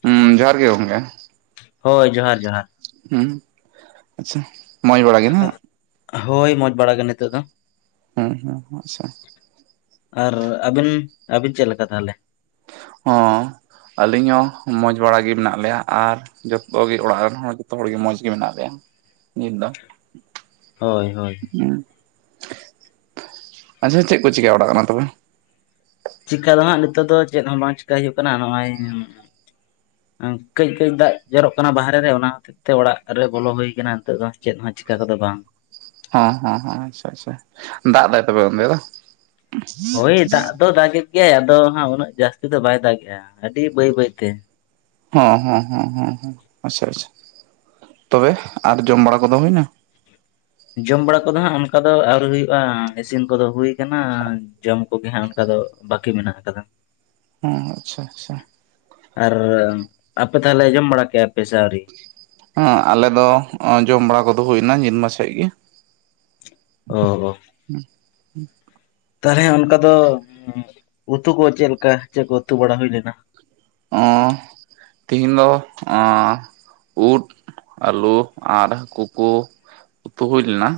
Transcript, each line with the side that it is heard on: right: ᱦᱩᱸ ᱡᱚᱦᱟᱨ ᱜᱮ
left: ᱦᱳᱭ ᱡᱚᱦᱟᱨ ᱡᱚᱦᱟᱨ
right: ᱦᱮᱸ ᱟᱪᱪᱷᱟ ᱢᱚᱸᱡᱽ ᱵᱟᱲᱟ ᱜᱮ
left: ᱦᱳᱭ ᱢᱚᱸᱡᱽ ᱵᱟᱲᱟᱜ ᱱᱤᱛᱚᱜ ᱫᱚ᱾
right: ᱦᱮᱸ ᱦᱩᱸ ᱟᱪᱪᱷᱟ
left: ᱟᱨ ᱟᱹᱵᱤᱱ ᱟᱹᱵᱤᱱ ᱪᱮᱫ ᱞᱮᱠᱟ ᱛᱟᱦᱚᱞᱮ?
right: ᱦᱚᱸ ᱟᱹᱞᱤᱧ ᱦᱚᱸ ᱢᱚᱡᱽ ᱵᱟᱲᱟ ᱜᱮ ᱢᱮᱱᱟᱜ ᱞᱮᱭᱟ ᱟᱨ ᱡᱚᱛᱚᱜᱮ ᱚᱲᱟᱜ ᱨᱮᱱ ᱦᱚᱲ ᱡᱚᱛᱚ ᱦᱚᱲᱜᱮ ᱢᱚᱡᱽ ᱜᱮ ᱢᱮᱱᱟᱜ ᱞᱮᱭᱟ ᱱᱤᱛ ᱫᱚ᱾
left: ᱦᱳᱭ ᱦᱳᱭ
right: ᱦᱩ ᱟᱪᱪᱷᱟ ᱪᱮᱫ ᱠᱚ ᱪᱤᱠᱟᱹ ᱚᱲᱟᱜ ᱠᱟᱱᱟ ᱛᱚᱵᱮ?
left: ᱪᱤᱠᱟ ᱫᱚ ᱦᱟᱸᱜ ᱱᱤᱛᱚᱜ ᱫᱚ ᱪᱮᱫ ᱦᱚᱸ ᱵᱟᱝ ᱪᱤᱠᱟᱹᱭ ᱦᱩᱭᱩᱜ ᱠᱟᱱᱟ ᱱᱚᱜᱼᱚᱭ ᱠᱟᱹᱡᱠᱡ ᱫᱟᱜ ᱡᱚᱨᱚᱜ ᱠᱟᱱᱟ ᱵᱟᱦᱨᱮ ᱨᱮ ᱚᱱᱟ ᱪ ᱛᱮ ᱚᱲᱟᱜ ᱨᱮ ᱵᱚᱞᱚ ᱦᱩᱭ ᱟᱠᱟᱱᱟ ᱱᱤᱛᱚᱜ ᱫᱚ ᱪᱮᱫ ᱦᱚᱸ ᱪᱤᱠᱟ ᱠᱚᱫᱚ ᱵᱟᱝ᱾
right: ᱦᱚ ᱦᱚ ᱟᱪᱪᱷᱟ ᱟᱪᱪᱷᱟ ᱫᱟᱜ ᱮ ᱫᱟᱭ ᱛᱚᱵᱮ ᱚᱱᱛᱮ ᱫᱚ?
left: ᱦᱳᱭ ᱫᱟᱜ ᱫᱚ ᱫᱟᱜᱮᱫ ᱜᱮᱭᱟᱭ ᱟᱫᱚ ᱦᱟᱸᱜ ᱩᱱᱟᱹᱜ ᱡᱟᱹᱥᱛᱤ ᱫᱚ ᱵᱟᱭ ᱫᱟᱜ ᱮᱼᱟ ᱟᱹᱰᱤ ᱵᱟᱹᱭ ᱵᱟᱹᱭᱛᱮ
right: ᱦᱮᱸ ᱦᱮᱸ ᱟᱪᱪᱷᱟ ᱟᱪᱪᱷᱟ ᱛᱚᱵᱮ ᱟᱨ ᱡᱚᱢ ᱵᱟᱲᱟ ᱠᱚᱫᱚ ᱦᱩᱭᱮᱱᱟ᱾
left: ᱡᱚᱢ ᱵᱟᱲᱟ ᱠᱚᱫᱚ ᱦᱟᱸᱜ ᱚᱱᱠᱟ ᱫᱚ ᱟᱹᱣᱨᱤ ᱦᱩᱭᱩᱜᱼᱟ, ᱤᱥᱤᱱ ᱠᱚᱫᱚ ᱦᱩᱭ ᱟᱠᱟᱱᱟ᱾ ᱡᱚᱢ ᱠᱚᱜᱮ ᱦᱟᱸᱜ ᱚᱱᱠᱟ ᱫᱚ ᱵᱟᱹᱠᱤ ᱢᱮᱱᱟᱜ ᱟᱠᱟᱫᱟ᱾
right: ᱦᱮᱸ ᱟᱪᱪᱷᱟ ᱟᱪᱪᱷᱟ
left: ᱟᱨ ᱟᱯᱮ ᱛᱟᱦᱚᱞᱮ ᱡᱚᱢ ᱵᱟᱲᱟ ᱠᱮᱜᱭᱟ ᱯᱮ ᱥᱮ ᱟᱹᱣᱨᱤ?
right: ᱦᱮᱸ ᱟᱞᱮ ᱫᱚ ᱡᱚᱢ ᱵᱟᱲᱟ ᱠᱚᱫᱚ ᱦᱩᱭᱱᱟ ᱧᱤᱫᱢᱟ ᱥᱮᱫ ᱜᱮ
left: ᱚ ᱚ ᱛᱟᱦᱚᱞᱮ ᱚᱱᱠᱟ ᱫᱚ ᱩᱛᱩ ᱠᱚ ᱪᱮᱫ ᱞᱮᱠᱟ ᱪᱮᱫ ᱠᱚ ᱩᱛᱩ ᱵᱟᱲᱟ ᱦᱩᱭ ᱞᱮᱱᱟ?
right: ᱛᱮᱦᱤᱧ ᱫᱚ ᱩᱫ ᱟᱹᱞᱩ ᱟᱨ ᱦᱟᱹᱠᱩ ᱠᱩ ᱩᱛᱩ ᱦᱩᱭ ᱞᱮᱱᱟ᱾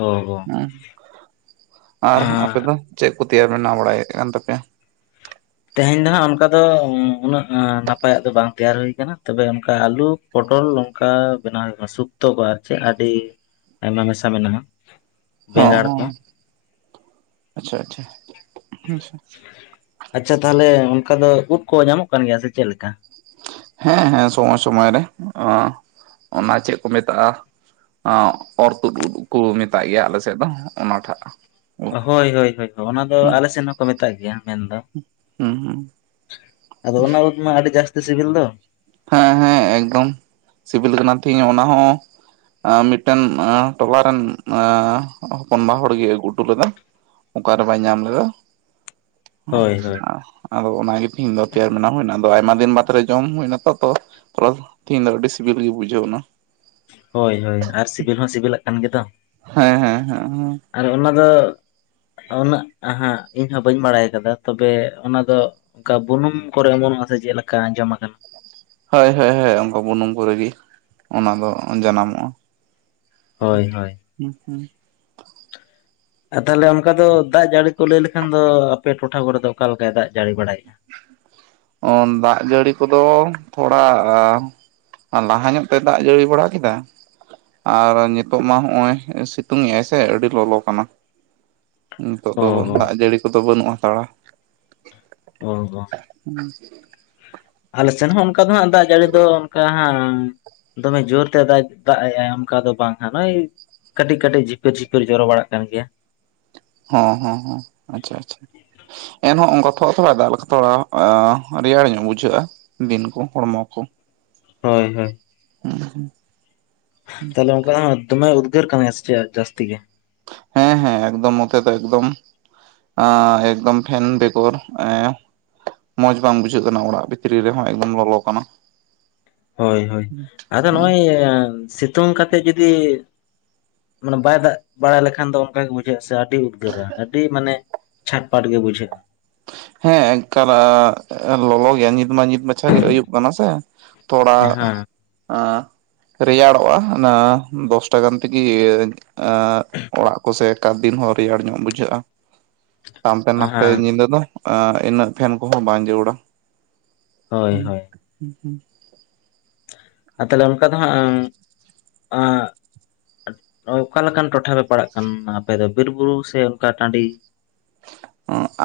left: ᱚ
right: ᱦᱮᱸ ᱟᱨ ᱟᱯᱮ ᱫᱚ ᱪᱮᱫ ᱠᱚ ᱛᱮᱭᱟᱨ ᱵᱮᱱᱟᱣ ᱵᱟᱲᱟᱭᱮᱫ ᱠᱟᱱ ᱛᱟᱯᱮᱭᱟ?
left: ᱛᱮᱦᱮᱧ ᱫᱚᱦᱟᱸᱜ ᱚᱱᱠᱟ ᱫᱚ ᱩᱱᱟᱹᱜ ᱱᱟᱯᱟᱭᱟᱜ ᱫᱚ ᱵᱟᱝ ᱛᱮᱭᱟᱨ ᱦᱩ ᱟᱠᱟᱱᱟ, ᱛᱚᱵᱮ ᱚᱱᱠᱟ ᱟᱞᱩ ᱯᱚᱴᱚᱞ ᱱᱚᱝᱠᱟ ᱵᱮᱱᱟᱣ ᱥᱩᱠᱛᱚ ᱠᱚ ᱪᱮᱫ ᱟᱹᱰᱤ ᱟᱭᱢᱟ ᱢᱮᱥᱟ ᱢᱮᱱᱟᱜᱼᱟ᱾
right: ᱦᱮ
left: ᱵᱮᱸᱜᱟᱲ ᱠᱚ
right: ᱟᱪᱪᱷᱟ ᱟᱪᱪᱷᱟ ᱦᱮᱸ
left: ᱟᱪᱪᱷᱟ ᱛᱟᱦᱚᱞᱮ ᱚᱱᱠᱟ ᱫᱚ ᱩᱫ ᱠᱚ ᱧᱟᱢᱚᱜ ᱠᱟᱱ ᱜᱮᱭᱟ ᱥᱮ ᱪᱮᱫᱮᱠᱟ?
right: ᱦᱮᱸ ᱦᱮᱸ ᱥᱚᱢᱚᱭ ᱥᱚᱢᱚᱭ ᱨᱮ ᱚᱱᱟ ᱪᱮᱫ ᱠᱚ ᱢᱮᱛᱟᱜᱼᱟ? ᱚᱨ ᱛᱩᱫ ᱠᱚ ᱢᱮᱛᱟᱜ ᱜᱮᱭᱟ ᱟᱞᱮ ᱥᱮᱫ ᱫᱚ ᱚᱱᱟᱴᱟᱜ᱾ ᱩᱫ
left: ᱦᱳᱭ ᱦᱳᱭ ᱚᱱᱟ ᱫᱚ
right: ᱦᱩᱸ
left: ᱟᱞᱮᱥᱮᱫ ᱦᱚᱸᱠᱚ ᱢᱮᱛᱟᱜ ᱜᱮᱭᱟ ᱢᱮᱱᱫᱚ᱾
right: ᱦᱩᱸ ᱦᱩᱸ
left: ᱟᱫᱚ ᱚᱱᱟ ᱢᱟ ᱟᱹᱰᱤ ᱡᱟᱹᱥᱛᱤ ᱥᱤᱵᱤᱞ ᱫᱚ?
right: ᱦᱮᱸ ᱦᱮᱸ ᱮᱠᱫᱚᱢ ᱥᱤᱵᱤᱞ ᱠᱟᱱᱟ ᱛᱤᱧ ᱚᱱᱟ ᱦᱚᱸ ᱢᱤᱫᱴᱮᱱ ᱴᱚᱞᱟᱨᱮᱱ ᱦᱚᱯᱚᱱᱵᱟ ᱦᱚᱲᱜᱭ ᱟᱹᱜᱩ ᱦᱚᱴᱚ ᱞᱮᱫᱟ᱾ ᱚᱠᱟᱨᱮ ᱵᱟᱭ ᱧᱟᱢ ᱞᱮᱫᱟ?
left: ᱦᱳᱭ ᱦᱳᱭ
right: ᱦᱮ ᱟᱫᱚ ᱚᱱᱟᱜᱮ ᱛᱤᱦᱤᱧ ᱫᱚ ᱛᱮᱭᱟᱨ ᱵᱤᱱᱟ ᱦᱩᱭᱱᱟ ᱟᱫᱚ ᱟᱭᱢᱟ ᱫᱤᱱ ᱵᱟᱫᱽ ᱨᱮ ᱡᱚᱢ ᱦᱩᱭᱱᱟᱛᱚ ᱛ ᱛᱮᱦᱤᱧ ᱫᱚ ᱟᱹᱰᱤ ᱥᱤᱵᱤᱞ ᱜᱮ ᱵᱩᱡᱷᱟᱹᱣ ᱮᱱᱟ
left: ᱦᱳᱭ ᱦᱳᱭ ᱟᱨ ᱥᱤᱵᱤᱞ ᱦᱚᱸ ᱥᱤᱵᱤᱞᱟᱜ ᱠᱟᱱ ᱜᱮ ᱫᱚ
right: ᱦᱮᱸ ᱦᱮᱸ ᱦᱮᱸ ᱦᱮᱸ
left: ᱟᱨ ᱚᱱᱟ ᱫᱚ ᱩᱱᱟᱹᱜ ᱟᱦᱟᱸᱜ ᱤᱧ ᱦᱚᱸ ᱵᱟᱹᱧ ᱵᱟᱲᱟᱭ ᱠᱟᱫᱟ ᱛᱚᱵᱮ ᱚᱱᱟ ᱫᱚ ᱚᱱᱠᱟ ᱵᱩᱱᱩᱢ ᱠᱚᱨᱮ ᱮᱢᱚᱱᱚᱜᱼᱟ ᱥᱮ ᱪᱮᱫ ᱞᱮᱠᱟ ᱟᱸᱡᱚᱢ ᱟᱠᱟᱱᱟ᱾
right: ᱦᱟᱹᱭ ᱦᱟᱹᱭ ᱦᱮ ᱚᱱᱠᱟ ᱵᱩᱱᱩᱢ ᱠᱚᱨᱮᱜᱮ ᱚᱱᱟ ᱫᱚ ᱡᱟᱱᱟᱢᱚᱜᱼᱟ᱾
left: ᱦᱚᱭ ᱦᱚᱭ
right: ᱦᱩᱸ ᱦᱩᱸ
left: ᱟᱨ ᱛᱟᱦᱞᱮ ᱚᱱᱠᱟ ᱫᱚ ᱫᱟᱜ ᱡᱟᱹᱲᱤ ᱠᱚ ᱞᱟᱹᱭ ᱞᱮᱠᱷᱟᱱ ᱫᱚ ᱟᱯᱮ ᱴᱚᱴᱷᱟ ᱠᱚᱨᱮ ᱫᱚ ᱚᱠᱟ ᱞᱮᱠᱟᱭ ᱫᱟᱜ ᱡᱟᱹᱲᱤ ᱵᱟᱲᱟᱭᱮᱫᱼᱟ?
right: ᱚ ᱫᱟᱜ ᱡᱟᱹᱲᱤ ᱠᱚᱫᱚ ᱛᱷᱚᱲᱟ ᱟᱨ ᱞᱟᱦᱟ ᱧᱚᱜ ᱛᱮ ᱫᱟᱜ ᱡᱟᱹᱲᱤ ᱵᱟᱲᱟ ᱠᱮᱫᱟ ᱟᱨ ᱱᱤᱛᱚᱜ ᱢᱟ ᱦᱚᱸᱜᱼᱚᱭ ᱥᱤᱛᱩᱝᱮᱜᱼᱟᱭ ᱥᱮ ᱟᱹᱰᱤ ᱞᱚᱞᱚ ᱠᱟᱱᱟ ᱱᱤᱛᱚᱜ
left: ᱚ
right: ᱫᱚ
left: ᱦᱚᱸ
right: ᱫᱟᱜ ᱡᱟᱹᱲᱤ ᱠᱚᱫᱚ ᱵᱟᱹᱱᱩᱜ ᱦᱟᱛᱟᱲᱟ᱾
left: ᱚᱲᱜᱚ
right: [inaudible]
left: ᱟᱞᱮ ᱥᱮᱱ ᱦᱚᱸ ᱚᱱᱠᱟ ᱫᱚ ᱦᱟᱸᱜ ᱫᱟᱜ ᱡᱟᱹᱲᱤ ᱫᱚ ᱚᱱᱠᱟ ᱦᱮᱸ ᱫᱚᱢᱮ ᱡᱚᱨ ᱛᱮ ᱫᱟᱜ ᱮᱜ ᱟᱭ ᱚᱱᱠᱟ ᱫᱚ ᱵᱟᱝ ᱵᱷᱟᱹᱭ ᱠᱟᱹᱴᱤᱡ ᱠᱟᱹᱴᱤᱡ ᱡᱷᱤᱯᱤᱨ ᱡᱷᱤᱯᱤᱨ ᱡᱚᱨᱚ ᱵᱟᱲᱟᱜ ᱠᱟᱱ ᱜᱤᱭᱟ᱾
right: ᱦᱟᱸ ᱦᱟᱸ ᱦᱟᱸ ᱟᱪᱷᱟ ᱟᱪᱷᱟ ᱮᱱᱦᱚᱸ ᱚᱱᱠᱟ ᱛᱷᱚᱲᱟ ᱛᱷᱚᱲᱟᱭ ᱫᱟᱜ ᱞᱮᱠᱷᱟᱱ ᱛᱷᱚᱲᱟ ᱨᱮᱭᱟᱲ ᱧᱚᱜ ᱵᱩᱡᱷᱟᱹᱜᱼᱟ ᱫᱤᱱ ᱠᱚ ᱦᱚᱲᱢᱚ ᱠᱚ
left: ᱦᱚᱭ ᱦᱚᱭ
right: ᱩᱸ ᱦᱩᱸ
left: ᱛᱟᱦᱞᱮ ᱚᱱᱠᱟ ᱫᱚᱢᱮ ᱩᱫᱽᱜᱟᱹᱨ ᱠᱟᱱᱟ ᱪᱮ ᱡᱟᱹᱥᱛᱤ ᱜᱮ
right: ᱦᱮᱸ ᱦᱮᱸ ᱮᱠᱫᱚᱢ ᱢᱚᱛᱮ ᱫᱚ ᱮᱠᱫᱚᱢ ᱟᱸ ᱮᱠᱫᱚᱢ ᱯᱷᱮᱱ ᱵᱮᱜᱨ ᱮᱸ ᱢᱚᱸᱡᱽ ᱵᱟᱝ ᱵᱩᱡᱷᱟᱹᱜ ᱠᱟᱱᱟ ᱚᱲᱟᱜ ᱵᱷᱤᱛᱨᱤ ᱨᱮᱦᱚᱸ ᱮᱠᱫᱚᱢ ᱞᱚᱞᱚ ᱠᱟᱱᱟ᱾
left: ᱦᱚᱭ ᱦᱚᱭ ᱟᱫᱚ
right: ᱦᱩᱸ
left: ᱱᱚᱜᱼᱚᱭ ᱥᱤᱛ ᱥᱤᱛᱩᱝ ᱠᱟᱛᱮᱫ ᱡᱩᱫᱤ ᱢᱟᱱᱮ ᱵᱟᱭ ᱫᱟᱜ ᱵᱟᱲᱟᱭ ᱞᱮᱠᱷᱟᱱ ᱫᱚ ᱚᱱᱠᱟ ᱜᱤ ᱵᱩᱡᱷᱟᱹᱜᱼᱟ ᱥᱮ ᱟᱨ ᱟᱹᱰᱤ ᱩᱫᱽᱜᱟᱹᱨᱟ ᱟᱹᱰᱤ ᱢᱟᱱᱮ ᱪᱷᱟᱴ ᱯᱟᱴ ᱜᱮ ᱵᱩᱡᱷᱟᱹᱜᱼᱟ
right: ᱦᱮᱸ ᱮᱠᱟᱞ ᱞᱚᱞᱚ ᱜᱮᱭᱟ ᱱᱤᱛ ᱢᱟ ᱱᱤᱛ ᱢᱟᱪᱷᱟ ᱜᱮ ᱟᱭᱩᱵ ᱠᱟᱱᱟ ᱥᱮ᱾
left: ᱦᱮᱸ
right: ᱛᱚᱲᱟᱜ-ᱟ ᱨᱮᱭᱟᱲᱚᱜᱼᱟ ᱚᱱᱟ ᱫᱚᱥᱴᱟ ᱜᱟᱱ ᱛᱮᱜᱮ ᱚᱲᱟᱜ ᱠᱚᱥᱮᱜ ᱮᱠᱟᱛ ᱫᱤᱱ ᱦᱚᱸ ᱨᱮᱭᱟᱲ ᱧᱚᱜ ᱵᱩᱡᱷᱟᱹᱜ-ᱟ᱾ ᱛᱟᱢᱛᱮ ᱱᱟᱯᱮ
left: ᱦᱮᱸ
right: ᱧᱤᱫᱟᱹ ᱫᱚ ᱤᱱᱟᱹᱜ ᱯᱷᱮᱱ ᱠᱚᱦᱚᱸ ᱵᱟᱝ ᱡᱟᱹᱨᱩᱲᱟ
left: ᱦᱳᱭ
right: ᱦᱩᱸ
left: ᱦᱳᱭ
right: ᱦᱩᱸᱻ ᱦᱩᱸ
left: ᱟᱨ ᱛᱟᱦᱞᱮ ᱚᱱᱠᱟ ᱫᱚ ᱦᱟᱸᱜ ᱟᱸ ᱚᱠᱟᱞᱮᱠᱟᱱ ᱴᱚᱴᱷᱟ ᱯᱮ ᱯᱟᱲᱟᱜ ᱠᱟᱱᱟ ᱟᱯᱮ ᱫᱚ ᱵᱤᱨ ᱵᱩᱨᱩ ᱥᱮ ᱚᱱᱠᱟ ᱴᱟᱺᱰᱤ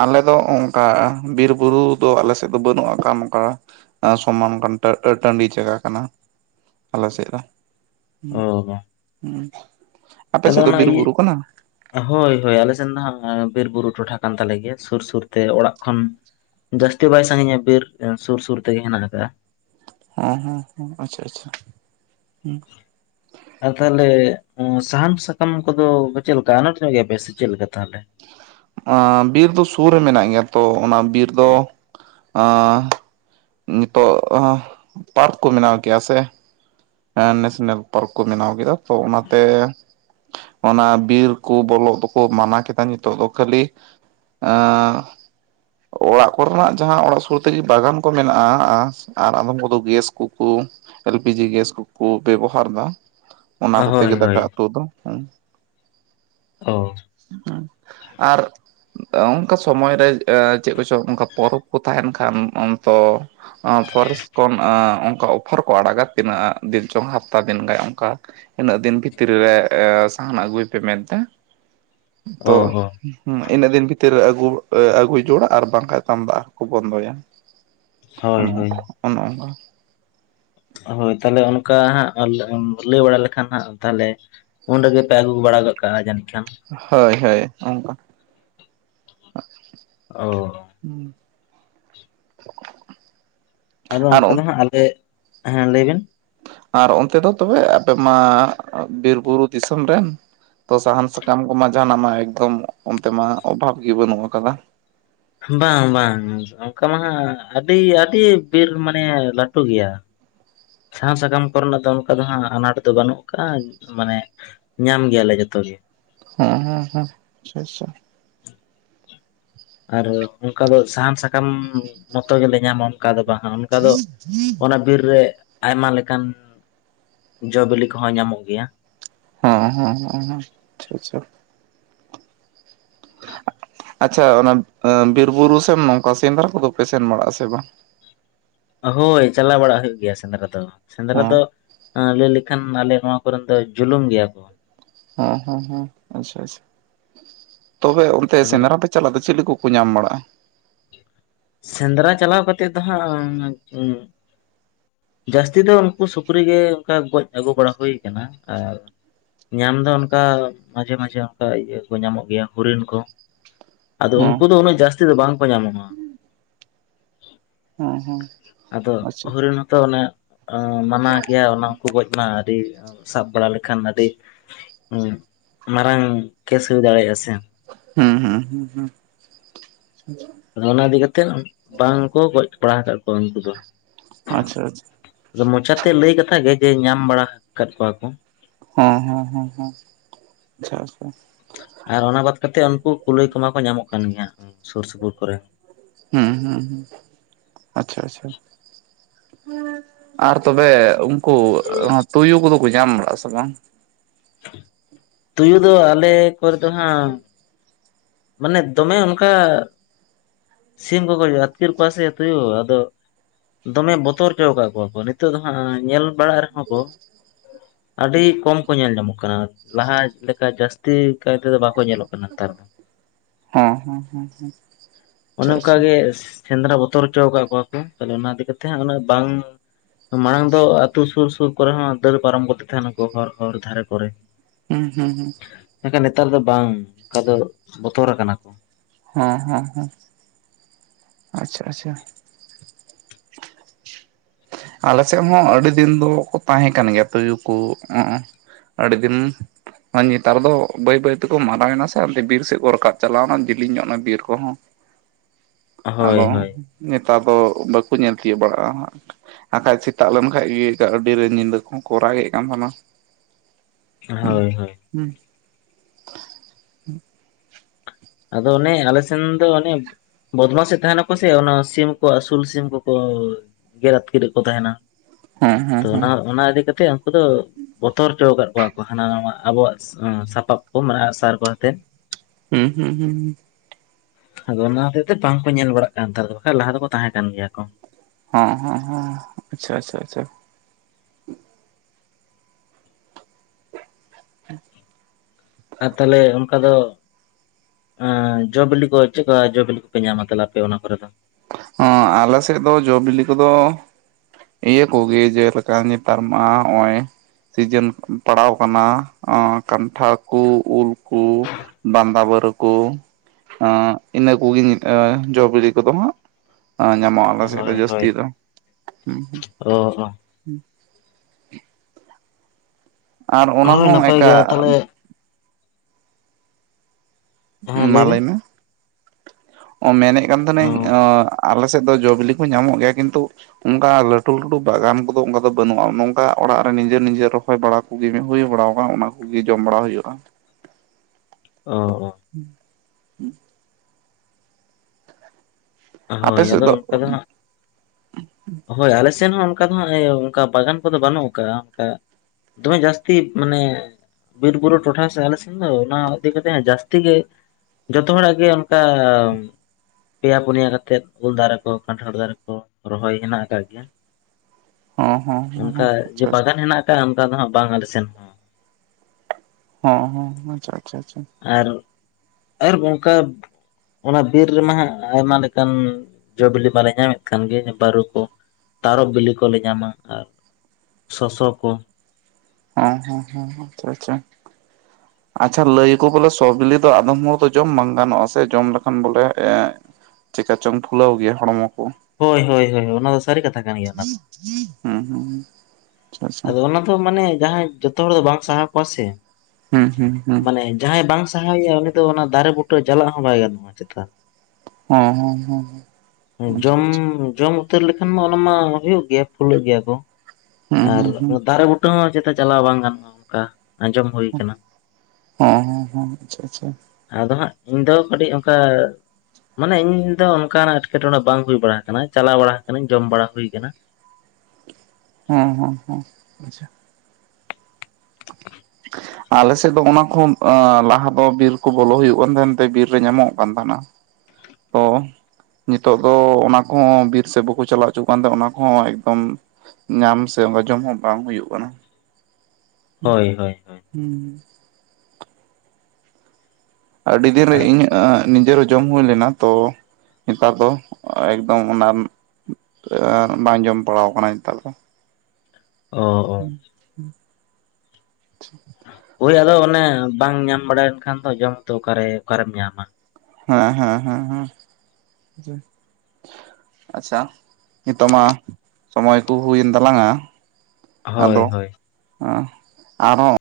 right: ᱟᱞᱮ ᱫᱚ ᱚᱱᱠᱟ ᱵᱤᱨ ᱵᱩᱨᱩ ᱫᱚ ᱟᱞᱮ ᱥᱮᱫ ᱫᱚ ᱵᱟᱹᱱᱩᱜᱼᱟᱠᱟ ᱱᱚᱠᱟ ᱥᱚᱢᱟᱱ [unintelligible] ᱴᱟᱺᱰᱤ ᱡᱟᱜᱟ ᱠᱟᱱᱟ ᱟᱞᱮ ᱥᱮᱫ ᱫᱚ᱾
left: ᱚ
right: ᱩᱸᱻᱩᱸᱻ ᱟᱯᱮ
left: ᱛᱟᱦᱚᱞᱮ
right: ᱥᱮᱫ ᱫᱚ
left: ᱚᱱᱟ
right: ᱵᱤᱨ
left: ᱤᱭᱟᱹ
right: ᱵᱩᱨᱩ ᱠᱟᱱᱟ?
left: ᱦᱳᱭ ᱦᱳᱭ ᱟᱞᱮᱥᱮᱱ ᱫᱚ ᱦᱟᱜ ᱵᱤᱨ ᱵᱩᱨᱩ ᱴᱚᱴᱷᱟ ᱠᱟᱱ ᱛᱟᱞᱮ ᱜᱮᱭᱟ ᱥᱩᱨ ᱥᱩᱨᱛᱮ ᱚᱲᱟᱜ ᱠᱷᱚᱱ ᱡᱟᱹᱥᱛᱤ ᱵᱟᱭ ᱥᱟᱺᱜᱤᱧᱟ ᱵᱤᱨ ᱥᱩᱨ ᱥᱩᱨ ᱛᱮᱜᱮ ᱦᱮᱱᱟᱜ ᱟᱠᱟᱜᱼᱟ᱾
right: ᱟ ᱦᱟ ᱟᱪᱪᱷᱟ ᱟᱪᱪᱷᱟ
left: [inaudible] ᱟᱨ ᱛᱟᱦᱮᱞᱮ ᱥᱟᱦᱟᱱ ᱥᱟᱠᱟᱢ ᱠᱚᱫᱚ ᱪᱮᱫ ᱞᱮᱠᱟ ᱟᱱᱟᱴ ᱧᱚᱜ ᱜᱮᱭᱟ ᱵᱮᱥ ᱪᱮᱫᱞᱮᱠᱟ ᱛᱟᱦᱚᱞᱮ
right: ᱵᱤᱨ ᱫᱚ ᱥᱩᱨ ᱨᱮ ᱢᱮᱱᱟᱜ ᱜᱮᱭᱟ ᱛᱚ ᱚᱱᱟ ᱵᱤᱨ ᱫᱚ ᱟᱸ ᱱᱤᱛᱳᱜ ᱯᱟᱨᱠ ᱠᱚ ᱵᱮᱱᱟᱣ ᱠᱮᱭᱟ ᱥᱮ ᱱᱮᱥᱱᱮᱞ ᱯᱟᱨᱠ ᱠᱚ ᱵᱮᱱᱟᱣ ᱠᱮᱫᱟ ᱛᱚ ᱚᱱᱟᱛᱮ ᱚᱱᱟ ᱵᱤᱨ ᱠᱚ ᱵᱚᱞᱚᱜ ᱫᱚᱠᱚ ᱢᱟᱱᱟ ᱠᱮᱫᱟ ᱱᱤᱛᱚᱜ ᱫᱚ ᱠᱷᱟᱹᱞᱤ ᱟᱻ ᱚᱲᱟᱜ ᱠᱚᱨᱮᱱᱟᱜ ᱡᱟᱦᱟᱸ ᱚᱲᱟᱜ ᱥᱩᱨ ᱛᱮᱜᱮ ᱵᱟᱜᱟᱱ ᱠᱚ ᱢᱮᱱᱟᱜᱼᱟ, ᱟᱨ ᱟᱫᱚᱢ ᱠᱚᱫᱚ ᱜᱮᱥ ᱠᱚᱠᱩ ᱮᱞ ᱯᱤ ᱡᱤ ᱜᱮᱥ ᱠᱚᱠᱚ ᱵᱮᱵᱚᱦᱟᱨ ᱮᱫᱟ ᱚᱱᱟ ᱠᱚᱛᱮ
left: ᱦᱳᱭ
right: ᱜᱮ ᱫᱟᱠᱟ
left: ᱦᱳᱭ
right: ᱩᱛᱩ ᱫᱚ᱾
left: ᱚᱸ᱾
right: ᱦᱮᱸ ᱟᱨ ᱚᱱᱠᱟ ᱥᱚᱢᱚᱭ ᱨᱮ ᱪᱮᱫ ᱠᱚᱪᱚᱝ ᱚᱱᱠᱟ ᱯᱚᱨᱚᱵᱽ ᱠᱚ ᱛᱟᱦᱮᱱ ᱠᱷᱟᱱ ᱚᱱᱛᱚ ᱯᱷᱚᱨᱮᱥᱴ ᱠᱷᱚᱱ ᱚᱱᱠᱟ ᱚᱯᱷᱟᱨ ᱠᱚ ᱟᱲᱟᱜᱟ ᱛᱤᱱᱟᱹᱜ ᱫᱤᱱ ᱪᱚᱝ ᱦᱟᱯᱛᱟ ᱫᱤᱱ ᱜᱟᱱᱡ ᱚᱱᱠᱟ ᱤᱱᱟᱹᱜ ᱫᱤᱱ ᱵᱷᱤᱛᱨᱤ ᱨᱮ ᱥᱟᱦᱟᱱ ᱟᱹᱜᱩᱭ ᱯᱮ ᱢᱮᱱᱛᱮ᱾
left: ᱚ
right: ᱛᱚ
left: ᱚ
right: ᱤᱱᱟᱹᱜ ᱫᱤᱱ ᱵᱷᱤᱛᱤᱨ ᱨᱮᱜᱩ ᱟᱹᱜᱩ ᱡᱚᱲᱲᱟ ᱟᱨ ᱵᱟᱝᱠᱷᱟᱱ ᱛᱩᱢᱫᱟᱜ ᱠᱚ ᱵᱚᱱᱫᱚᱭᱟ᱾
left: ᱦᱳᱭ
right: ᱚᱱᱮ
left: ᱦᱳᱭ
right: ᱚᱱᱠᱟ᱾
left: ᱦᱳᱭ ᱛᱟᱦᱞᱮ ᱚᱱᱠᱟ ᱦᱟᱸᱜ ᱞᱟᱹᱭ ᱵᱟᱲᱟ ᱞᱮᱠᱷᱟᱱ ᱦᱟᱸᱜ ᱛᱟᱦᱚᱞᱮ ᱚᱰᱮ ᱜᱮᱯᱮ ᱟᱹᱜᱩ ᱵᱟᱲᱟ ᱠᱚᱫ ᱠᱟᱜᱼᱟ ᱡᱟᱹᱱᱤᱡ ᱠᱷᱟᱱ?
right: ᱦᱳᱭ ᱦᱳᱭ ᱚᱱᱠᱟ᱾
left: ᱚᱻ
right: ᱩᱸ
left: ᱟᱫᱚ ᱚᱱᱠᱟ ᱫᱚ ᱦᱟᱸᱜ ᱟᱞᱮ, ᱦᱮᱸ ᱞᱟᱹᱭᱵᱤᱱ
right: ᱟᱨ ᱚᱱᱛᱮ ᱫᱚ ᱛᱚᱵᱮ ᱟᱯᱮ ᱢᱟ ᱵᱤᱨ ᱵᱩᱨᱩ ᱫᱤᱥᱚᱢ ᱨᱮᱱ, ᱛᱚ ᱥᱟᱦᱟᱱ ᱥᱟᱠᱟᱢ ᱠᱚᱢᱟ ᱡᱟᱦᱟᱱᱟᱜ ᱢᱟ ᱮᱠᱫᱚᱢ ᱚᱱᱛᱮ ᱢᱟ ᱚᱵᱷᱟᱵ ᱜᱮ ᱵᱟᱹᱱᱩᱜ ᱟᱠᱟᱫᱟ᱾
left: ᱵᱟᱝ-ᱵᱟᱝ ᱚᱱᱠᱟ ᱢᱟ ᱦᱟᱸᱜ ᱟᱹᱰᱤ-ᱟᱹᱰᱤ ᱵᱤᱨ ᱢᱟᱱᱮ ᱞᱟᱹᱴᱩ ᱜᱮᱭᱟ᱾ ᱥᱟᱦᱟᱱ ᱥᱟᱠᱟᱢ ᱠᱚᱨᱮᱱᱟᱜ ᱫᱚ ᱚᱱᱠᱟ ᱫᱚ ᱦᱟᱸᱜ ᱟᱱᱟᱴ ᱫᱚ ᱵᱟᱹᱱᱩᱜ ᱠᱟᱜ-ᱟ ᱢᱟᱱᱮ ᱧᱟᱢ ᱜᱮᱭᱟᱞᱮ ᱡᱚᱛᱚ ᱜᱮ᱾
right: ᱦᱮᱸ-ᱦᱮᱸ ᱟᱪᱪᱷᱟ ᱪᱷᱟ᱾
left: ᱟᱨ ᱚᱱᱠᱟ ᱫᱚ ᱥᱟᱦᱟᱱ ᱥᱟᱠᱟᱢ ᱢᱚᱛᱚᱞᱮ ᱧᱟᱢᱟ᱾ ᱚᱱᱠᱟ ᱫᱚ ᱵᱟᱝᱟ, ᱚᱱᱠᱟ ᱫᱚ ᱚᱱᱟ ᱵᱤᱨ ᱨᱮ ᱟᱭᱢᱟ ᱞᱮᱠᱟᱱ ᱡᱚ ᱵᱤᱞᱤ ᱠᱚᱦᱚᱸ ᱧᱟᱢᱚᱜ ᱜᱮᱭᱟ᱾
right: ᱦᱚᱸᱻᱦᱚᱸᱻᱦᱚᱸᱻ ᱟᱪᱪᱷᱟ ᱪᱷᱟ᱾ ᱟᱪᱪᱷᱟ ᱚᱱᱟ ᱵᱤᱨ ᱵᱩᱨᱩ ᱥᱮᱢ ᱱᱚᱝᱠᱟ ᱥᱮᱸᱫᱽᱨᱟ ᱠᱚᱫᱚᱯᱮ ᱥᱮᱱ ᱵᱟᱲᱟᱜ ᱟᱥᱮ ᱵᱟᱝ?
left: ᱦᱳᱭ ᱪᱟᱞᱟᱣ ᱵᱟᱲᱟᱜ ᱦᱩᱭᱩᱜ ᱜᱮᱭᱟ ᱥᱮᱸᱫᱽᱨᱟ ᱫᱚ, ᱥᱮᱸᱫᱽᱨᱟ ᱫᱚ
right: ᱦᱮᱸ
left: ᱞᱟᱹᱭ ᱞᱮᱠᱷᱟᱱ ᱟᱞᱮ ᱱᱚᱣᱟ ᱠᱚᱨᱮᱱ ᱫᱚ ᱡᱩᱞᱩᱢ ᱜᱮᱭᱟ ᱠᱚ᱾
right: ᱦᱚᱸᱻ ᱦᱚᱸᱻ ᱦᱚᱸᱻ ᱟᱪᱪᱷᱟ ᱟᱪᱪᱷᱟ ᱛᱚᱵᱮ ᱚᱱᱛᱮ
left: ᱟᱫᱚ
right: ᱥᱮᱸᱫᱽᱨᱟ ᱯᱮ ᱪᱟᱞᱟᱜ ᱫᱚ ᱪᱤᱞᱤ ᱠᱚᱠᱚ ᱧᱟᱢ ᱵᱟᱲᱟᱜᱼᱟ?
left: ᱥᱮᱸᱫᱽᱨᱟ ᱪᱟᱞᱟᱣ ᱠᱟᱛᱮᱜ ᱫᱚ ᱦᱟᱜ ᱩᱸ ᱡᱟᱹᱥᱛᱤ ᱫᱚ ᱩᱱᱠᱩ ᱥᱩᱠᱨᱤ ᱜᱮ ᱚᱱᱠᱟ ᱜᱚᱡ ᱟᱹᱜᱩ ᱵᱟᱲᱟ ᱦᱩᱭᱩ ᱟᱠᱟᱱᱟ᱾ ᱟᱨ ᱧᱟᱢ ᱫᱚ ᱚᱱᱠᱟ ᱢᱟᱡᱷᱮ-ᱢᱟᱡᱷᱮ ᱚᱱᱠᱟ ᱤᱭᱟᱹ ᱠᱚ ᱧᱟᱢᱚᱜ ᱜᱮᱭᱟ ᱦᱚᱨᱤᱱ ᱠᱚ᱾ ᱟᱫᱚ
right: ᱦᱮᱸ
left: ᱩᱱᱠᱩ ᱫᱚ ᱩᱱᱟᱹᱜ ᱡᱟᱹᱥᱛᱤ ᱫᱚ ᱵᱟᱝᱠᱚ ᱧᱟᱢᱚᱜᱼᱟ᱾
right: ᱦᱮᱸ ᱦᱮᱸ
left: ᱟᱫᱚ
right: ᱟᱪᱪᱷᱟ
left: ᱦᱚᱨᱤᱱ ᱦᱚᱸᱛᱚ ᱚᱱᱮ ᱢᱟᱱᱟ ᱜᱮᱭᱟ ᱚᱱᱟ ᱠᱚ ᱜᱚᱡ ᱱᱟ ᱟᱹᱰᱤ ᱥᱟᱵ ᱵᱟᱲᱟ ᱮᱠᱷᱟᱱ ᱟᱹᱰᱤ ᱢᱟᱨᱟᱝ ᱠᱮᱥ ᱦᱩᱭ ᱫᱟᱲᱮᱭᱟᱜᱼᱟ ᱥᱮ᱾
right: ᱦᱩᱸᱻ ᱦᱩᱸᱻ ᱦᱩᱸᱻ ᱦᱩᱸ᱾
left: ᱚᱱᱟ ᱤᱫᱤ ᱠᱟᱛᱮᱜ ᱵᱟᱝ ᱠᱚ ᱜᱚᱡ ᱵᱟᱲᱟ ᱠᱟᱜ ᱠᱚᱣᱟ ᱩᱱᱠᱩ ᱫᱚ᱾
right: ᱟᱪᱪᱷᱟ ᱟᱪᱪᱷᱟ
left: ᱟᱫᱚ ᱢᱚᱪᱟᱛᱮ ᱞᱟᱹᱭ ᱠᱟᱛᱷᱟ ᱜᱮ ᱡᱮ ᱧᱟᱢ ᱵᱟᱲᱟ ᱠᱟᱫ ᱠᱚᱣᱟ ᱠᱚ
right: ᱦᱚᱸ ᱦᱚᱸ ᱦᱚᱸ ᱦᱚᱸ ᱟᱪᱪᱷᱟ ᱟᱪᱪᱷᱟ
left: ᱟᱨ ᱚᱱᱟ ᱵᱟᱫ ᱠᱟᱛᱮᱫ ᱩᱱᱠᱩ ᱠᱩᱞᱟᱹᱭ ᱠᱚᱢᱟ ᱠᱚ ᱧᱟᱢᱚᱜ ᱠᱟᱱ ᱜᱮᱭᱟ ᱥᱩᱨ ᱥᱩᱯᱩᱨ ᱠᱚᱨᱮ᱾
right: ᱦᱩᱸ ᱦᱩᱸ ᱦᱩᱸ ᱟᱪᱪᱷᱟ ᱟᱪᱪᱷᱟ᱾ ᱟᱨ ᱛᱚᱵᱮ ᱩᱱᱠᱩ ᱛᱩᱭᱩ ᱠᱚᱫᱚ ᱠᱚ ᱧᱟᱢ ᱵᱟᱲᱟᱜᱼᱟ ᱥᱮ ᱵᱟᱝ?
left: ᱛᱩᱭᱩ ᱫᱚ ᱟᱞᱮ ᱠᱚᱨᱮ ᱫᱚ ᱦᱟᱸᱜ ᱢᱟᱱᱮ ᱫᱚᱢᱮ ᱚᱱᱠᱟ ᱥᱤᱢ ᱠᱚᱠᱚ ᱟᱹᱛᱠᱤᱨ ᱠᱚᱣᱟ ᱥᱮ ᱛᱩᱭᱩ ᱟᱫ ᱫᱚᱢᱮ ᱵᱚᱛᱚᱨ ᱪᱚ ᱠᱟᱜ ᱠᱚᱣᱟ ᱠᱚ ᱱᱤᱛᱚᱜ ᱫᱚ ᱦᱟᱸᱜ ᱧᱮᱞ ᱵᱟᱲᱟᱜ ᱨᱮᱦᱚᱸ ᱠᱚ ᱟᱹᱰᱤ ᱠᱚᱢ ᱠᱚ ᱧᱮᱞ ᱧᱟᱢᱚᱜ ᱠᱟᱱᱟ, ᱞᱟᱦᱟ ᱞᱮᱠᱟ ᱡᱟᱹᱥᱛᱤ ᱠᱟᱭ ᱛᱮᱫᱚ ᱵᱟᱠᱚ ᱧᱮᱞᱚᱜ ᱠᱟᱱᱟ ᱱᱮᱛᱟᱨ ᱫᱚ᱾
right: ᱦᱚᱸᱻᱦᱚᱸᱻᱦᱚᱸᱻᱦᱚᱸ᱾
left: ᱚᱱᱮ ᱚᱱᱠᱟᱜᱮ ᱥᱮᱸᱫᱽᱨᱟ ᱵᱚᱛᱚᱨ ᱦᱚᱪᱚ ᱟᱠᱟᱟᱜ ᱠᱚᱣᱟ ᱠᱚ, ᱛᱟᱦᱞᱮ ᱚᱱᱟ ᱤᱫᱤ ᱠᱟᱛᱮᱜ ᱩᱱᱟᱹᱜ ᱵᱟᱝ ᱢᱟᱲᱟᱝ ᱫᱚ ᱟᱹᱛᱩ ᱥᱩᱨ ᱥᱩᱨ ᱠᱚᱨᱮ ᱦᱚᱸ ᱫᱟᱹᱲ ᱯᱟᱨᱚᱢ ᱠᱚᱛᱮ ᱛᱟᱦᱮᱱᱟᱠᱚ ᱦᱚᱨ ᱦᱚᱨ ᱫᱷᱟᱨᱮ ᱠᱚᱨᱮ
right: ᱦᱩᱸ ᱦᱩᱸ ᱦᱩᱸ
left: ᱢᱮᱠᱷᱟᱱ ᱱᱮᱛᱟᱨ ᱫᱚ ᱵᱟᱝ ᱚᱱᱠᱟ ᱫᱚ ᱵᱚᱛᱚᱨᱟ ᱠᱟᱱᱟ ᱠᱚ
right: ᱦᱚᱸ ᱦᱚᱸ ᱦᱚᱸ ᱟᱪᱪᱷᱟ ᱟᱪᱪᱷᱟ ᱟᱞᱮ ᱥᱮᱫ ᱦᱚᱸ ᱟᱹᱰᱤ ᱫᱤᱱ ᱫᱚᱠᱚ ᱛᱟᱦᱮᱸ ᱠᱟᱱ ᱜᱮᱭᱟ ᱛᱩᱭᱩ ᱠᱚ, ᱟᱹᱰᱤ ᱫᱤᱱ ᱱᱮᱛᱟᱨ ᱫᱚ ᱵᱟᱹᱭ ᱵᱟᱹᱭ ᱛᱮᱠᱚ ᱢᱟᱨᱟᱝᱮᱱᱟ ᱥᱮ ᱚᱱᱛᱮ ᱵᱤᱨ ᱥᱮᱫ ᱠᱚ ᱨᱟᱠᱟᱵ ᱪᱟᱞᱟᱣᱱᱟ ᱡᱮᱞᱤᱧ ᱧᱚᱜ ᱮᱱᱟ ᱵᱤᱨ ᱠᱚᱦᱚᱸ
left: ᱦᱳᱭ
right: ᱟᱫᱚ
left: ᱦᱳᱭ
right: ᱱᱮᱛᱟᱨ ᱫᱚ ᱵᱟᱠᱚ ᱧᱮᱞ ᱛᱤᱭᱳᱜ ᱵᱟᱲᱟᱜᱼᱟ ᱵᱟᱠᱷᱟᱡ ᱥᱮᱛᱟᱜ ᱞᱮᱱᱠᱷᱟᱡ ᱜᱮ ᱜᱟᱹᱰᱤᱨᱮ ᱧᱤᱫᱟᱹ ᱠᱚᱦᱚᱸ ᱠᱚᱨᱟᱜᱮᱫ ᱠᱟᱱ ᱛᱟᱦᱮᱱᱟ
left: ᱦᱳᱭ ᱦᱳᱭ
right: ᱦᱩᱸ
left: ᱟᱫᱚ ᱚᱱᱮ ᱟᱞᱮ ᱥᱮᱱ ᱫᱚ ᱚᱱᱮ ᱵᱚᱫᱢᱟ ᱥᱮᱫ ᱛᱟᱦᱮᱱᱟᱠᱚ ᱥᱮ ᱚᱱᱟ ᱥᱤᱢ ᱠᱚ ᱟᱹᱥᱩᱞ ᱥᱤᱢ ᱠᱚᱠᱚ ᱜᱮᱨ ᱟᱛᱠᱤᱨᱮᱫ ᱠᱚ ᱛᱟᱦᱮᱱᱟ
right: ᱦᱮᱸ ᱦᱮᱸ
left: ᱛᱚ
right: ᱦᱮᱸ
left: ᱚᱱᱟ ᱚᱱᱟ ᱤᱫᱤ ᱠᱟᱛᱮ ᱩᱝᱠᱩ ᱫᱚ ᱵᱚᱛᱚᱨ ᱦᱚᱪᱚᱣᱟᱠᱟᱫ ᱠᱚᱣᱟ ᱠᱚ ᱦᱟᱱᱟ ᱟᱵᱚᱣᱟᱜ ᱥᱟᱯᱟᱵ ᱠᱚ ᱢᱟᱱᱮ ᱟᱜ ᱥᱟᱨ ᱠᱚ ᱟᱛᱮᱫ
right: ᱦᱩᱸ ᱦᱩᱸ ᱦᱩᱸᱻ
left: ᱟᱫᱚ ᱚᱱᱟ ᱦᱚᱛᱮᱡ ᱛᱮ ᱵᱟᱝᱠᱚ ᱧᱮᱞ ᱵᱟᱲᱟᱜ ᱠᱟᱱ ᱛᱟᱦᱮᱸ ᱵᱟᱠᱷᱟᱡ ᱞᱟᱦᱟ ᱫᱚᱠᱚ ᱛᱟᱦᱮᱸ ᱠᱟᱱ ᱜᱮᱭᱟ ᱠᱚ
right: ᱦᱚᱸ ᱦᱚᱸ ᱦᱚᱸ ᱟᱪᱪᱷᱟ ᱟᱪᱪᱷᱟ ᱟᱪᱪᱷᱟ ᱦᱮᱸ
left: ᱟᱨ ᱛᱟᱞᱦᱮ ᱚᱱᱠᱟ ᱫᱚ ᱟᱸ ᱡᱚ ᱵᱤᱞᱤ ᱠᱚ ᱪᱮᱫ ᱠᱟ ᱡᱚ ᱵᱤᱞᱤ ᱠᱚᱯᱮ ᱧᱟᱢᱟ ᱛᱟᱞᱦᱮ ᱟᱯᱮ ᱚᱱᱟ ᱠᱚᱨᱮ ᱫᱚ
right: ᱦᱚᱸ ᱟᱞᱮ ᱥᱮᱫ ᱫᱚ ᱡᱚᱼᱵᱤᱞᱤ ᱠᱚᱫᱚ ᱤᱭᱟᱹ ᱠᱚᱜᱮ ᱡᱮᱞᱮᱠᱟ ᱱᱮᱛᱟᱨ ᱢᱟ ᱦᱚᱸᱜᱼᱚᱭ ᱥᱤᱡᱮᱱ ᱯᱟᱲᱟᱣ ᱠᱟᱱᱟ ᱟ ᱠᱟᱱᱴᱷᱟᱲ ᱠᱩ ᱩᱞ ᱠᱩ ᱵᱟᱸᱫᱟ ᱵᱟᱹᱨᱩ ᱠᱚ ᱟ ᱤᱱᱟᱹ ᱠᱚᱜᱤ ᱡᱚ ᱵᱤᱞᱤ ᱠᱚᱫᱚ ᱦᱟᱸᱜ ᱟ ᱧᱟᱢᱚᱜᱼᱟ ᱟᱞᱮ ᱥᱮᱫ ᱫᱚ
left: ᱦᱳᱭ ᱦᱳᱭ
right: ᱡᱟᱹᱥᱛᱤ ᱫᱚ ᱦᱩ ᱦᱩ
left: ᱚ, ᱚ
right: ᱟᱨ
left: ᱚ
right: ᱚᱱᱟ
left: ᱦᱳᱭ
right: ᱦᱚᱸ
left: ᱱᱟᱯᱟᱭ
right: ᱮᱠᱟ
left: ᱜᱮ ᱛᱟᱦᱚᱞᱮ ᱦᱮᱸ
right: ᱢᱟ
left: ᱵᱮᱱ
right: ᱞᱟᱹᱭ ᱢᱮ, ᱚ ᱢᱮᱱᱮᱫ ᱠᱟᱱ
left: ᱚ
right: ᱛᱟᱦᱮᱱᱟᱹᱧ ᱟᱸᱻ ᱟᱞᱮᱥᱮᱫ ᱫᱚ ᱡᱚᱼᱵᱤᱞᱤ ᱠᱚ ᱧᱟᱢᱚᱜ ᱜᱮᱭᱟ ᱠᱤᱱᱛᱩ ᱚᱝᱠᱟ ᱞᱟᱹᱴᱩ ᱞᱟᱹᱴᱩ ᱵᱟᱜᱟᱱ ᱠᱚᱫᱚ ᱚᱝᱠᱟ ᱫᱚ ᱵᱟᱹᱱᱩᱜᱼᱟ ᱱᱚᱝᱠᱟ ᱚᱲᱟᱜ ᱨᱮ ᱱᱤᱡᱮᱨ ᱱᱤᱡᱮ ᱨᱚᱦᱚᱭ ᱵᱟᱲᱟ ᱩᱜᱮ ᱦᱩᱭ ᱵᱟᱲᱟ ᱟᱠᱟᱱ ᱚᱱᱟ ᱠᱚᱜᱮ ᱡᱚᱢ ᱵᱟᱲᱟ ᱦᱩᱭᱩᱜᱼᱟ
left: ᱚ ᱚ
right: ᱦᱩᱸ [unintelligible] ᱟᱯᱮ
left: ᱦᱳᱭ
right: ᱥᱮᱫ
left: ᱟᱫᱚ ᱚᱱᱠᱟ ᱫᱚ ᱦᱟᱸᱜ ᱦᱳᱭ ᱟᱞᱮ ᱥᱮᱱ ᱦᱚᱸ ᱚᱱᱠᱟ ᱫᱚ ᱦᱟᱜ ᱚᱱᱠᱟ ᱵᱟᱜᱟᱱ ᱠᱚᱫᱚ ᱵᱟᱹᱱᱩᱜ ᱟᱠᱟᱜ-ᱟ ᱚᱝᱠᱟ ᱫᱚᱢᱮ ᱡᱟᱹᱥᱛᱤ ᱢᱟᱱᱮ ᱵᱤᱨᱵᱩᱨᱩ ᱴᱚᱴᱷᱟ ᱥᱮ ᱟᱞᱮ ᱥᱮᱱ ᱫᱚ ᱚᱱᱟ ᱤᱫᱤ ᱠᱟᱛᱮ ᱦᱟᱸᱜ ᱡᱟᱹᱥᱛᱤ ᱜᱮ ᱡᱚᱛᱚ ᱦᱚᱲᱟᱜ ᱜᱮ ᱚᱱᱠᱟ ᱯᱮᱭᱟ ᱯᱩᱱᱭᱟᱹ ᱠᱟᱛᱮᱫ ᱩᱞ ᱫᱟᱨᱮ ᱠᱚ ᱠᱟᱱᱴᱷᱟᱲ ᱫᱟᱨᱮ ᱠᱚ ᱨᱚᱦᱚᱭ ᱦᱮᱱᱟᱜ ᱟᱠᱟᱫ ᱜᱮᱭᱟ
right: ᱦᱚᱸ ᱦᱚᱸ
left: ᱚᱱᱠᱟ
right: ᱦᱚᱸ
left: ᱡᱮ
right: ᱟᱪᱪᱷᱟ
left: ᱵᱟᱜᱟᱱ ᱦᱮᱱᱟᱜ ᱠᱟᱜᱼᱟ ᱚᱱᱠᱟ ᱫᱚ ᱦᱟᱸᱜ ᱵᱟᱝ ᱟᱞᱮ ᱥᱮᱱ
right: ᱦᱮᱸ ᱦᱮᱸ ᱟᱪᱪᱷᱟ ᱟᱪᱪᱷᱟ ᱟᱪᱷᱟ
left: ᱟᱨ, ᱟᱨ ᱚᱝᱠᱟ ᱚᱱᱟ ᱵᱤᱨ ᱨᱮᱢᱟ ᱦᱟᱸᱜ ᱟᱭᱢᱟ ᱞᱮᱠᱟᱱ ᱡᱚᱵᱤᱞᱤ ᱢᱟᱞᱮ ᱧᱟᱢᱮᱫ ᱠᱟᱱ ᱜᱮ ᱵᱟᱹᱨᱩ ᱠᱚ ᱛᱟᱨᱚᱯ ᱵᱤᱞᱤ ᱠᱚᱞᱮ ᱧᱟᱢᱟ ᱟᱨ ᱥᱚᱥᱚ ᱠᱚ
right: ᱦᱚᱸ ᱦᱚᱸ ᱦᱚᱸ ᱦᱚᱸ ᱟᱪᱪᱷᱟ ᱟᱪᱪᱷᱟ
left: [inaudible]
right: ᱟᱪᱷᱟ ᱞᱟᱹᱭᱟᱠᱚ ᱵᱚᱞᱮ ᱥᱚᱵ ᱵᱤᱞᱤ ᱫᱚ ᱟᱫᱚᱢ ᱦᱚᱲ ᱫᱚ ᱡᱚᱢ ᱵᱟᱝ ᱜᱟᱱᱚᱜᱼᱟ ᱥᱮ ᱡᱚᱢ ᱞᱮᱠᱷᱟᱱ ᱵᱚᱞᱮ ᱪᱮᱠᱟ ᱪᱚᱝ ᱯᱷᱩᱞᱟᱹᱣ ᱜᱮᱭᱟ ᱦᱚᱲᱢᱚ ᱠᱚ?
left: ᱦᱳᱭ ᱦᱳᱭ ᱦᱳᱭ ᱚᱱᱟ ᱫᱚ ᱥᱟᱹᱨᱤ ᱠᱟᱛᱷᱟ ᱠᱟᱱ ᱜᱮᱭᱟ ᱚᱱᱟ ᱫᱚ᱾
right: ᱦᱩᱸ ᱦᱩᱸ ᱟᱪᱪᱷᱟ ᱟᱪᱪᱷᱟ
left: ᱟᱫᱚ ᱚᱱᱟ ᱫᱚ ᱢᱟᱱᱮ ᱡᱟᱦᱟᱸᱭ ᱡᱚᱛᱚ ᱦᱚᱲ ᱫᱚ ᱵᱟᱝ ᱥᱟᱦᱟᱣ ᱠᱚᱣᱟ ᱥᱮ
right: ᱦᱩᱸ ᱦᱩᱸ ᱦᱩᱸ
left: ᱢᱟᱱᱮ ᱡᱟᱦᱟᱸᱭ ᱵᱟᱝ ᱛᱟᱦᱮᱸᱭᱮᱭᱟ ᱩᱱᱤ ᱫᱚ ᱚᱱᱟ ᱫᱟᱨᱮ ᱵᱩᱴᱟᱹ ᱡᱟᱞᱟᱜ ᱦᱚᱸ ᱵᱟᱭ ᱜᱟᱱᱚᱜᱼᱟ ᱪᱮᱛᱟᱱ
right: ᱦᱮᱸ ᱦᱮᱸ ᱦᱩᱸ
left: ᱡᱚᱢ ᱡᱚᱢ ᱩᱛᱟᱹᱨ ᱞᱮᱠᱷᱟᱱ ᱢᱟ ᱚᱱᱟ ᱢᱟ ᱦᱩᱭᱩᱜ ᱜᱮᱭᱟ ᱯᱷᱩᱞᱟᱹᱜ ᱜᱮᱭᱟ ᱠᱚ᱾
right: ᱦᱩᱸ
left: ᱟᱨ
right: ᱦᱩᱸ ᱦᱩᱸ
left: ᱫᱟᱨᱮ ᱵᱩᱴᱟᱹ ᱦᱚᱸ ᱪᱛᱮ ᱪᱟᱞᱟᱣ ᱵᱟᱝ ᱜᱟᱱᱚᱜ ᱚᱱᱠᱟ, ᱟᱸᱡᱚᱢ ᱦᱩᱭ ᱠᱟᱱᱟ
right: ᱦᱮᱸ ᱦᱮᱸ ᱦᱮᱸ ᱟᱪᱷᱟ ᱟᱪᱷᱟ
left: ᱟᱫᱚ ᱦᱟᱸᱜ ᱤᱧ ᱫᱚ ᱠᱟᱹᱴᱤᱡ ᱚᱱᱠᱟ ᱢᱟᱱᱮ ᱤᱧ ᱫᱚ ᱚᱱᱠᱟᱱᱟᱜ ᱮᱴᱠᱮᱴᱚᱬᱮ ᱵᱟᱝ ᱦᱩᱭ ᱵᱟᱲᱟ ᱟᱠᱟᱱᱟ ᱪᱟᱞᱟᱣ ᱵᱟᱲᱟ ᱟᱠᱟᱱᱟᱹᱧ ᱡᱚᱢ ᱵᱟᱲᱟ ᱦᱩᱭ ᱠᱟᱱᱟ᱾
right: ᱦᱩᱸ ᱦᱩᱸ ᱦᱩᱸ ᱟᱪᱷᱟ
left: [inaudible]
right: ᱟᱞᱮ ᱥᱮᱫ ᱫᱚ ᱚᱱᱟ ᱠᱚ ᱞᱟᱦᱟ ᱫᱚ ᱵᱤᱨ ᱠᱚ ᱵᱚᱞᱚ ᱦᱩᱭᱩᱜ ᱠᱟᱱ ᱛᱟᱦᱮᱸᱱ ᱛᱮ ᱵᱤᱨ ᱨᱮ ᱧᱟᱢᱚᱜ ᱠᱟᱱ ᱛᱟᱦᱮᱱᱟ
left: [inaudible]
right: ᱱᱤᱛᱚᱜ ᱫᱚ ᱚᱱᱟ ᱠᱚᱦᱚᱸ ᱵᱤᱨ ᱥᱮᱫ ᱵᱟᱠᱚ ᱪᱟᱞᱟᱣ ᱦᱚᱪᱚ ᱠᱟᱱ ᱛᱟᱦᱮᱸ ᱚᱱᱟ ᱠᱚᱦᱚᱸ ᱮᱠᱫᱚᱢ ᱧᱟᱢ ᱥᱮ ᱚᱱᱠᱟ ᱡᱚᱢ ᱦᱚᱸ ᱵᱟᱝ ᱦᱩᱭᱩᱜ ᱠᱟᱱᱟ᱾
left: ᱦᱳᱭ ᱦᱳᱭ ᱦᱳᱭ
right: ᱦᱩᱸ ᱟᱹᱰᱤ ᱫᱤᱱ ᱨᱮ ᱤᱧᱟᱹᱜ ᱮᱸ ᱱᱤᱡᱟᱹᱨ ᱦᱚᱸ ᱡᱚᱢ ᱦᱩᱭ ᱞᱮᱱᱟ ᱛᱚ ᱱᱮᱛᱟᱨ ᱫᱚ ᱮᱠᱫᱚᱢ ᱚᱱᱟ ᱵᱟᱝ ᱡᱚᱢ ᱵᱟᱲᱟᱟᱣ ᱠᱟᱱᱟ ᱱᱮᱛᱟᱨ ᱫᱚ
left: ᱚ ᱚ ᱦᱳᱭ ᱟᱫᱚ ᱚᱱᱮ ᱵᱟᱝ ᱧᱟᱢ ᱵᱟᱲᱟᱭᱮᱱ ᱠᱷᱟᱱ ᱫᱚ ᱡᱚᱢ ᱛᱚ ᱚᱠᱟᱨᱮ ᱚᱠᱟᱨᱮᱢ ᱧᱟᱢᱟ
right: ᱦᱮᱸ ᱦᱮᱸ ᱦᱮᱸ ᱦᱮᱸ ᱟᱪᱷᱟ ᱱᱤᱛᱚᱜ ᱢᱟ ᱥᱚᱢᱚᱭ ᱠᱚ ᱦᱩᱭᱮᱱ ᱛᱟᱞᱟᱝᱼᱟ
left: ᱦᱳᱭ
right: ᱟᱫᱚ
left: ᱦᱳᱭ
right: ᱮᱸ ᱟᱨᱦᱚᱸ